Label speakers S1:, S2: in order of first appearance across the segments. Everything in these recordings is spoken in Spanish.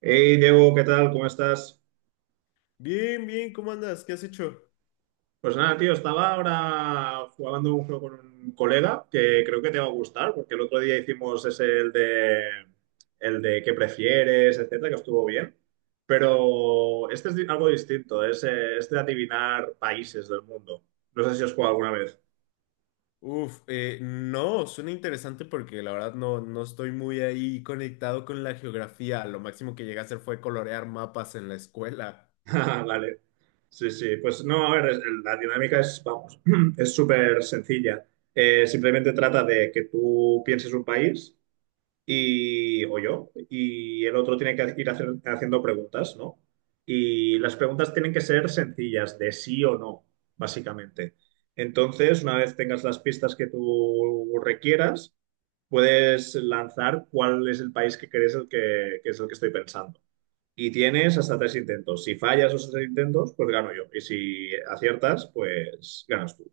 S1: Hey Diego, ¿qué tal? ¿Cómo estás?
S2: Bien, bien, ¿cómo andas? ¿Qué has hecho?
S1: Pues nada, tío, estaba ahora jugando un juego con un colega que creo que te va a gustar, porque el otro día hicimos ese el de qué prefieres, etcétera, que estuvo bien. Pero este es algo distinto, es este de adivinar países del mundo. No sé si has jugado alguna vez.
S2: Uf, no, suena interesante porque la verdad no, no estoy muy ahí conectado con la geografía. Lo máximo que llegué a hacer fue colorear mapas en la escuela.
S1: Ah, vale. Sí, sí. Pues no, a ver, la dinámica es, vamos, es súper sencilla. Simplemente trata de que tú pienses un país y, o yo, y el otro tiene que haciendo preguntas, ¿no? Y las preguntas tienen que ser sencillas, de sí o no, básicamente. Entonces, una vez tengas las pistas que tú requieras, puedes lanzar cuál es el país que crees que es el que estoy pensando. Y tienes hasta tres intentos. Si fallas esos tres intentos, pues gano yo. Y si aciertas, pues ganas tú.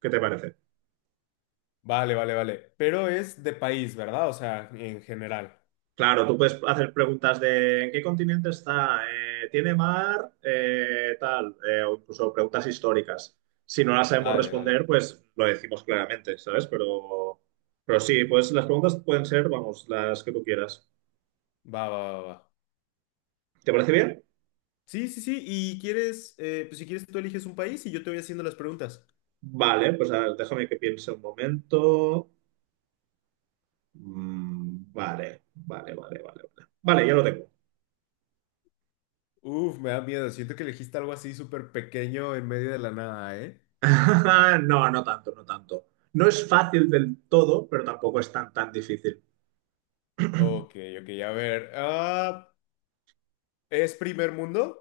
S1: ¿Qué te parece?
S2: Vale, vale, vale. Pero es de país, ¿verdad? O sea, en general.
S1: Claro, tú puedes hacer preguntas de ¿en qué continente está? ¿Tiene mar? O incluso preguntas históricas. Si no las sabemos
S2: Vale, vale.
S1: responder, pues lo decimos claramente, ¿sabes? Pero sí, pues las preguntas pueden ser, vamos, las que tú quieras.
S2: Va, va, va, va.
S1: ¿Te parece bien?
S2: Sí, sí, sí. Y quieres, pues si quieres tú eliges un país y yo te voy haciendo las preguntas.
S1: Vale, pues a ver, déjame que piense un momento. Mm, vale, vale, vale, vale, vale. Vale, ya lo tengo.
S2: Uf, me da miedo. Siento que elegiste algo así súper pequeño en medio de la nada, ¿eh?
S1: No, no tanto, no tanto. No es fácil del todo, pero tampoco es tan, tan difícil.
S2: Ok, ok, a ver. ¿Es primer mundo?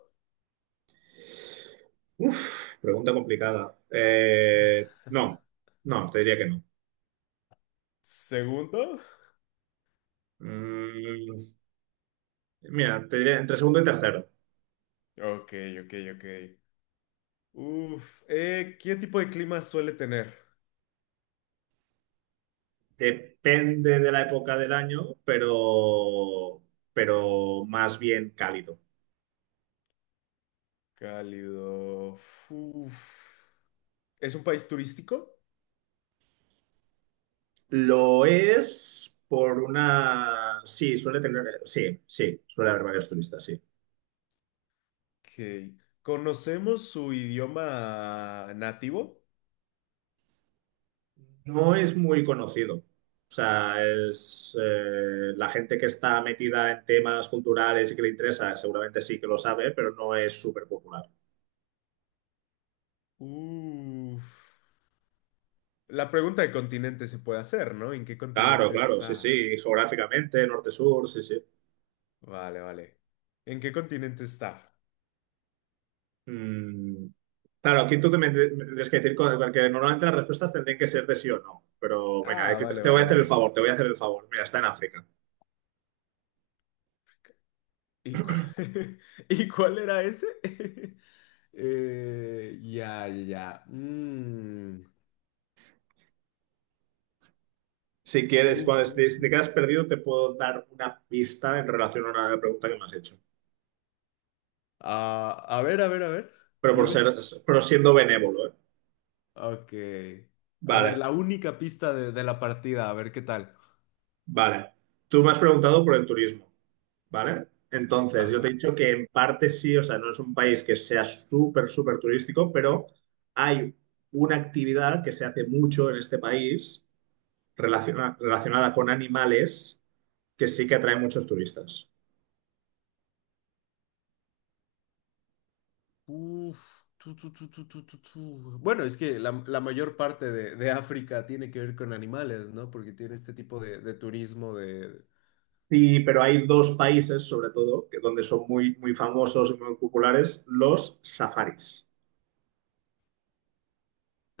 S1: Uf, pregunta complicada. No, no, te diría que no.
S2: ¿Segundo?
S1: Mm, mira, te diría entre segundo y tercero.
S2: Ok, ok, ok. Uf, ¿qué tipo de clima suele tener?
S1: Depende de la época del año, pero más bien cálido.
S2: Cálido. Uf. ¿Es un país turístico?
S1: Lo es por una... Sí, suele tener... Sí, sí, suele haber varios turistas, sí.
S2: Ok. ¿Conocemos su idioma nativo?
S1: No es muy conocido. O sea, es, la gente que está metida en temas culturales y que le interesa, seguramente sí que lo sabe, pero no es súper popular.
S2: Uf. La pregunta de continente se puede hacer, ¿no? ¿En qué
S1: Claro,
S2: continente
S1: claro, sí,
S2: está?
S1: sí, geográficamente, norte-sur, sí, sí.
S2: Vale, vale. ¿En qué continente está?
S1: Mm, claro, aquí tú me tendrías que decir, porque normalmente las respuestas tendrían que ser de sí o no, pero mira,
S2: Ah,
S1: aquí
S2: vale,
S1: te voy a
S2: vale,
S1: hacer el
S2: vale.
S1: favor, te voy a hacer el favor. Mira, está en África.
S2: ¿Y, cu- ¿Y cuál era ese? Ya, ya, ya. Mm.
S1: Si quieres,
S2: Uf, uf,
S1: si
S2: uf.
S1: te quedas perdido, te puedo dar una pista en relación a una pregunta que me has hecho,
S2: Ah, a ver, a ver, a ver.
S1: pero por
S2: Dime.
S1: ser, pero siendo benévolo, ¿eh?
S2: Ok. A ver,
S1: Vale,
S2: la única pista de la partida, a ver qué tal.
S1: vale. Tú me has preguntado por el turismo, ¿vale? Entonces, yo te he
S2: Ajá.
S1: dicho que en parte sí, o sea, no es un país que sea súper, súper turístico, pero hay una actividad que se hace mucho en este país relacionada con animales que sí que atrae muchos turistas.
S2: Uf. Tu, tu, tu, tu, tu, tu, tu. Bueno, es que la mayor parte de África tiene que ver con animales, ¿no? Porque tiene este tipo de turismo de...
S1: Sí, pero hay dos países, sobre todo, que donde son muy, muy famosos y muy populares, los safaris.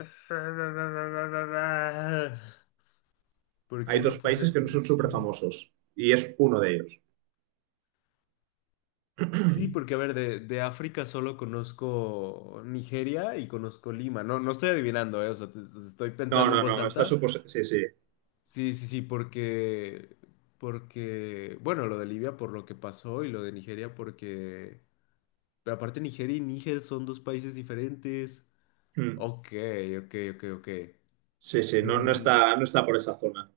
S2: ¿Por
S1: Hay
S2: qué
S1: dos
S2: no puse
S1: países que no son súper
S2: atención?
S1: famosos y es uno de ellos.
S2: Sí, porque a ver, de África solo conozco Nigeria y conozco Lima. No, no estoy adivinando, o sea, te estoy
S1: No,
S2: pensando en
S1: no,
S2: voz
S1: no,
S2: alta.
S1: sí, sí.
S2: Sí, sí, sí, porque, porque, bueno, lo de Libia por lo que pasó y lo de Nigeria porque, pero aparte Nigeria y Níger son dos países diferentes.
S1: Mm.
S2: Ok, ok, ok, ok.
S1: Sí, sí, no, no
S2: Mm,
S1: está, no está por esa zona.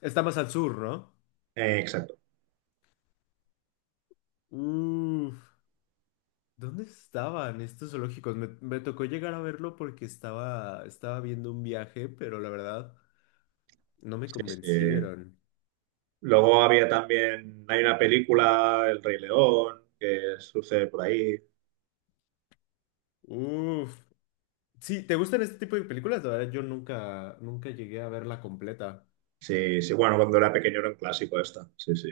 S2: está más al sur, ¿no?
S1: Exacto.
S2: Uf. ¿Dónde estaban estos zoológicos? Me tocó llegar a verlo porque estaba, estaba viendo un viaje, pero la verdad no me
S1: Sí, sí.
S2: convencieron.
S1: Luego había también, hay una película, El Rey León, que sucede por ahí.
S2: Uf. Sí, ¿te gustan este tipo de películas? La verdad, yo nunca, nunca llegué a verla completa.
S1: Sí, sí, bueno, cuando era pequeño era un clásico esta. Sí, sí.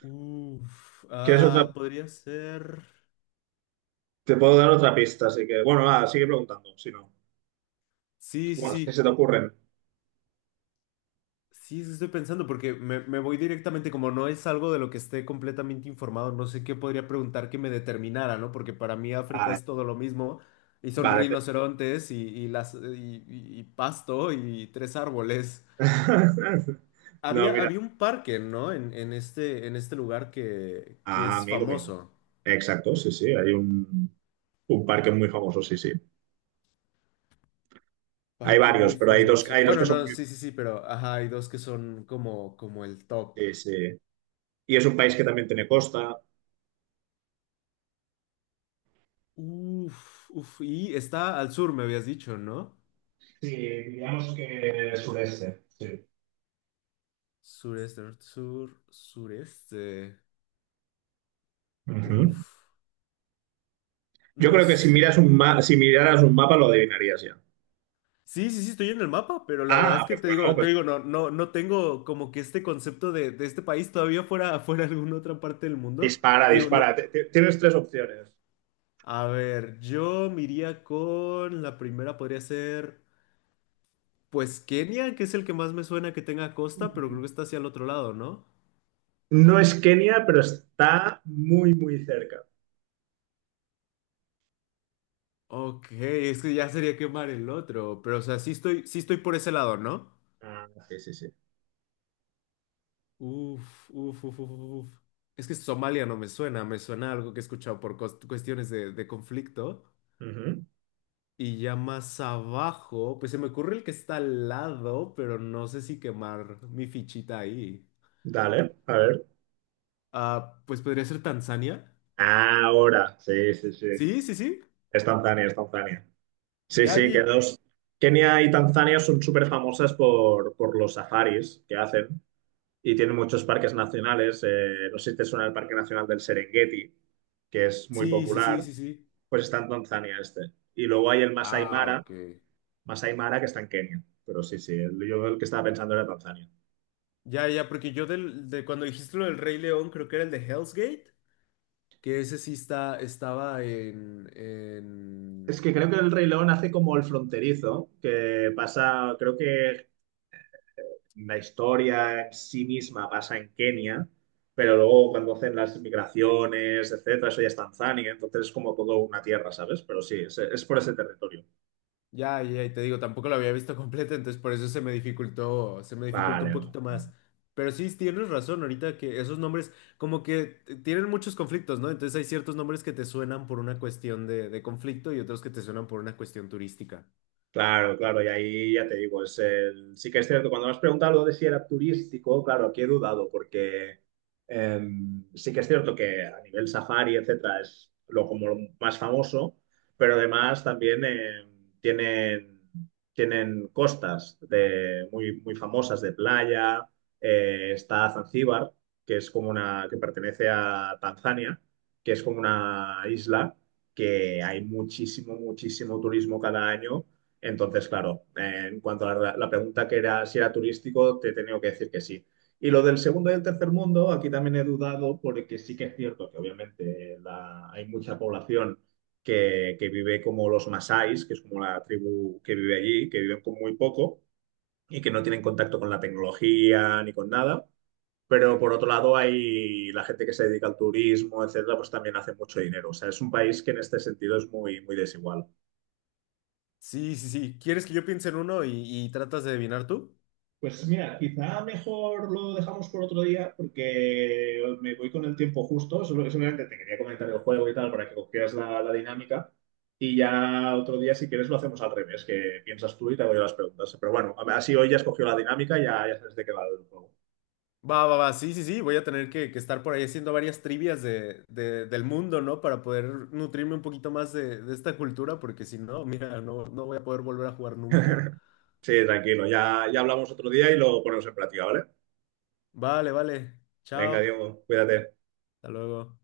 S2: Uf.
S1: ¿Quieres otra?
S2: Ah, podría ser.
S1: Te puedo dar otra pista, así que, bueno, nada, sigue preguntando, si no.
S2: Sí, sí,
S1: Bueno, si se
S2: sí.
S1: te ocurren.
S2: Sí, eso estoy pensando porque me voy directamente, como no es algo de lo que esté completamente informado, no sé qué podría preguntar que me determinara, ¿no? Porque para mí África
S1: Vale,
S2: es todo lo mismo y son
S1: vale.
S2: rinocerontes y pasto y tres árboles.
S1: No,
S2: Había,
S1: mira.
S2: había un parque, ¿no? En este lugar que
S1: Ah,
S2: es
S1: amigo mío.
S2: famoso.
S1: Exacto, sí, sí, un parque muy famoso, sí, sí. Hay
S2: Parque
S1: varios,
S2: muy
S1: pero
S2: famoso.
S1: hay dos
S2: Bueno,
S1: que son
S2: no,
S1: muy...
S2: sí, sí, sí, pero ajá, hay dos que son como, como el top.
S1: sí, sí. Y es un país que también tiene costa.
S2: Uf, uf, y está al sur, me habías dicho, ¿no?
S1: Sí, digamos que sureste, sí.
S2: Sureste, norte, sur, sureste. Uf,
S1: Ujú. Yo
S2: no.
S1: creo que si
S2: s-
S1: miras un si miraras un mapa lo adivinarías ya.
S2: Sí, sí, sí, estoy en el mapa, pero la verdad
S1: Ah,
S2: es que
S1: pues bueno,
S2: te
S1: pues
S2: digo, no, no, no tengo como que este concepto de este país todavía fuera, fuera alguna otra parte del mundo.
S1: dispara,
S2: Te digo, no.
S1: dispara. Tienes tres opciones.
S2: A ver, yo me iría con la primera, podría ser, pues Kenia, que es el que más me suena que tenga costa, pero creo que está hacia el otro lado, ¿no?
S1: No es Kenia, pero está muy, muy cerca.
S2: Ok, es que ya sería quemar el otro, pero o sea, sí estoy por ese lado, ¿no?
S1: Ah, sí, sí, sí.
S2: Uf, uf, uf, uf, uf. Es que Somalia no me suena, me suena algo que he escuchado por cuestiones de conflicto.
S1: Ujú.
S2: Y ya más abajo, pues se me ocurre el que está al lado, pero no sé si quemar mi fichita ahí.
S1: Dale, a ver.
S2: Ah, pues podría ser Tanzania.
S1: Ahora, sí, sí, sí.
S2: Sí, sí, sí.
S1: Es Tanzania, es Tanzania. Sí,
S2: Ya,
S1: sí,
S2: ya.
S1: que dos. Kenia y Tanzania son súper famosas por los safaris que hacen y tienen muchos parques nacionales. Eh, no sé si te suena el Parque Nacional del Serengeti, que es muy
S2: Sí, sí, sí,
S1: popular,
S2: sí, sí.
S1: pues está en Tanzania este. Y luego hay el Masai
S2: Ah,
S1: Mara,
S2: ok.
S1: Masai Mara que está en Kenia. Pero sí, sí, el- yo el que estaba pensando era Tanzania.
S2: Ya, ya, porque yo del, de cuando dijiste lo del Rey León, creo que era el de Hell's Gate, que ese sí está, estaba en,
S1: Es
S2: en.
S1: que creo que el Rey León hace como el fronterizo, que pasa, creo que la historia en sí misma pasa en Kenia, pero luego cuando hacen las migraciones, etcétera, eso ya es Tanzania, entonces es como todo una tierra, ¿sabes? Pero sí, es por ese territorio.
S2: Ya, ya, y te digo, tampoco lo había visto completa entonces por eso se me dificultó un
S1: Vale, vale.
S2: poquito
S1: Vale.
S2: más. Pero sí, tienes razón, ahorita que esos nombres como que tienen muchos conflictos, ¿no? Entonces hay ciertos nombres que te suenan por una cuestión de conflicto y otros que te suenan por una cuestión turística.
S1: Claro, claro, y ahí ya te digo, es el... sí que es cierto, cuando me has preguntado lo de si era turístico, claro, aquí he dudado, porque sí que es cierto que a nivel safari, etcétera, es lo como lo más famoso, pero además también tienen, tienen costas de, muy, muy famosas de playa, está Zanzíbar, que es como una, que pertenece a Tanzania, que es como una isla que hay muchísimo, muchísimo turismo cada año entonces, claro, en cuanto a la pregunta que era si era turístico, te he tenido que decir que sí. Y lo del segundo y el tercer mundo, aquí también he dudado porque sí que es cierto que obviamente hay mucha población que vive como los Masáis, que es como la tribu que vive allí, que viven con muy poco y que no tienen contacto con la tecnología ni con nada. Pero por otro lado hay la gente que se dedica al turismo, etcétera, pues también hace mucho dinero. O sea, es un país que en este sentido es muy, muy desigual.
S2: Sí, sí, sí. ¿Quieres que yo piense en uno y tratas de adivinar tú?
S1: Pues mira, quizá mejor lo dejamos por otro día porque me voy con el tiempo justo. Solamente te quería comentar el juego y tal para que cogieras la dinámica. Y ya otro día, si quieres, lo hacemos al revés, que piensas tú y te hago yo las preguntas. Pero bueno, a así hoy ya has cogido la dinámica, ya, ya sabes de qué va el juego.
S2: Va, va, va, sí, sí, sí, voy a tener que estar por ahí haciendo varias trivias de, del mundo, ¿no? Para poder nutrirme un poquito más de esta cultura, porque si no, mira, no, no voy a poder volver a jugar nunca.
S1: Sí, tranquilo, ya, ya hablamos otro día y lo ponemos en práctica, ¿vale?
S2: Vale, vale.
S1: Venga,
S2: Chao.
S1: Diego, cuídate.
S2: Hasta luego.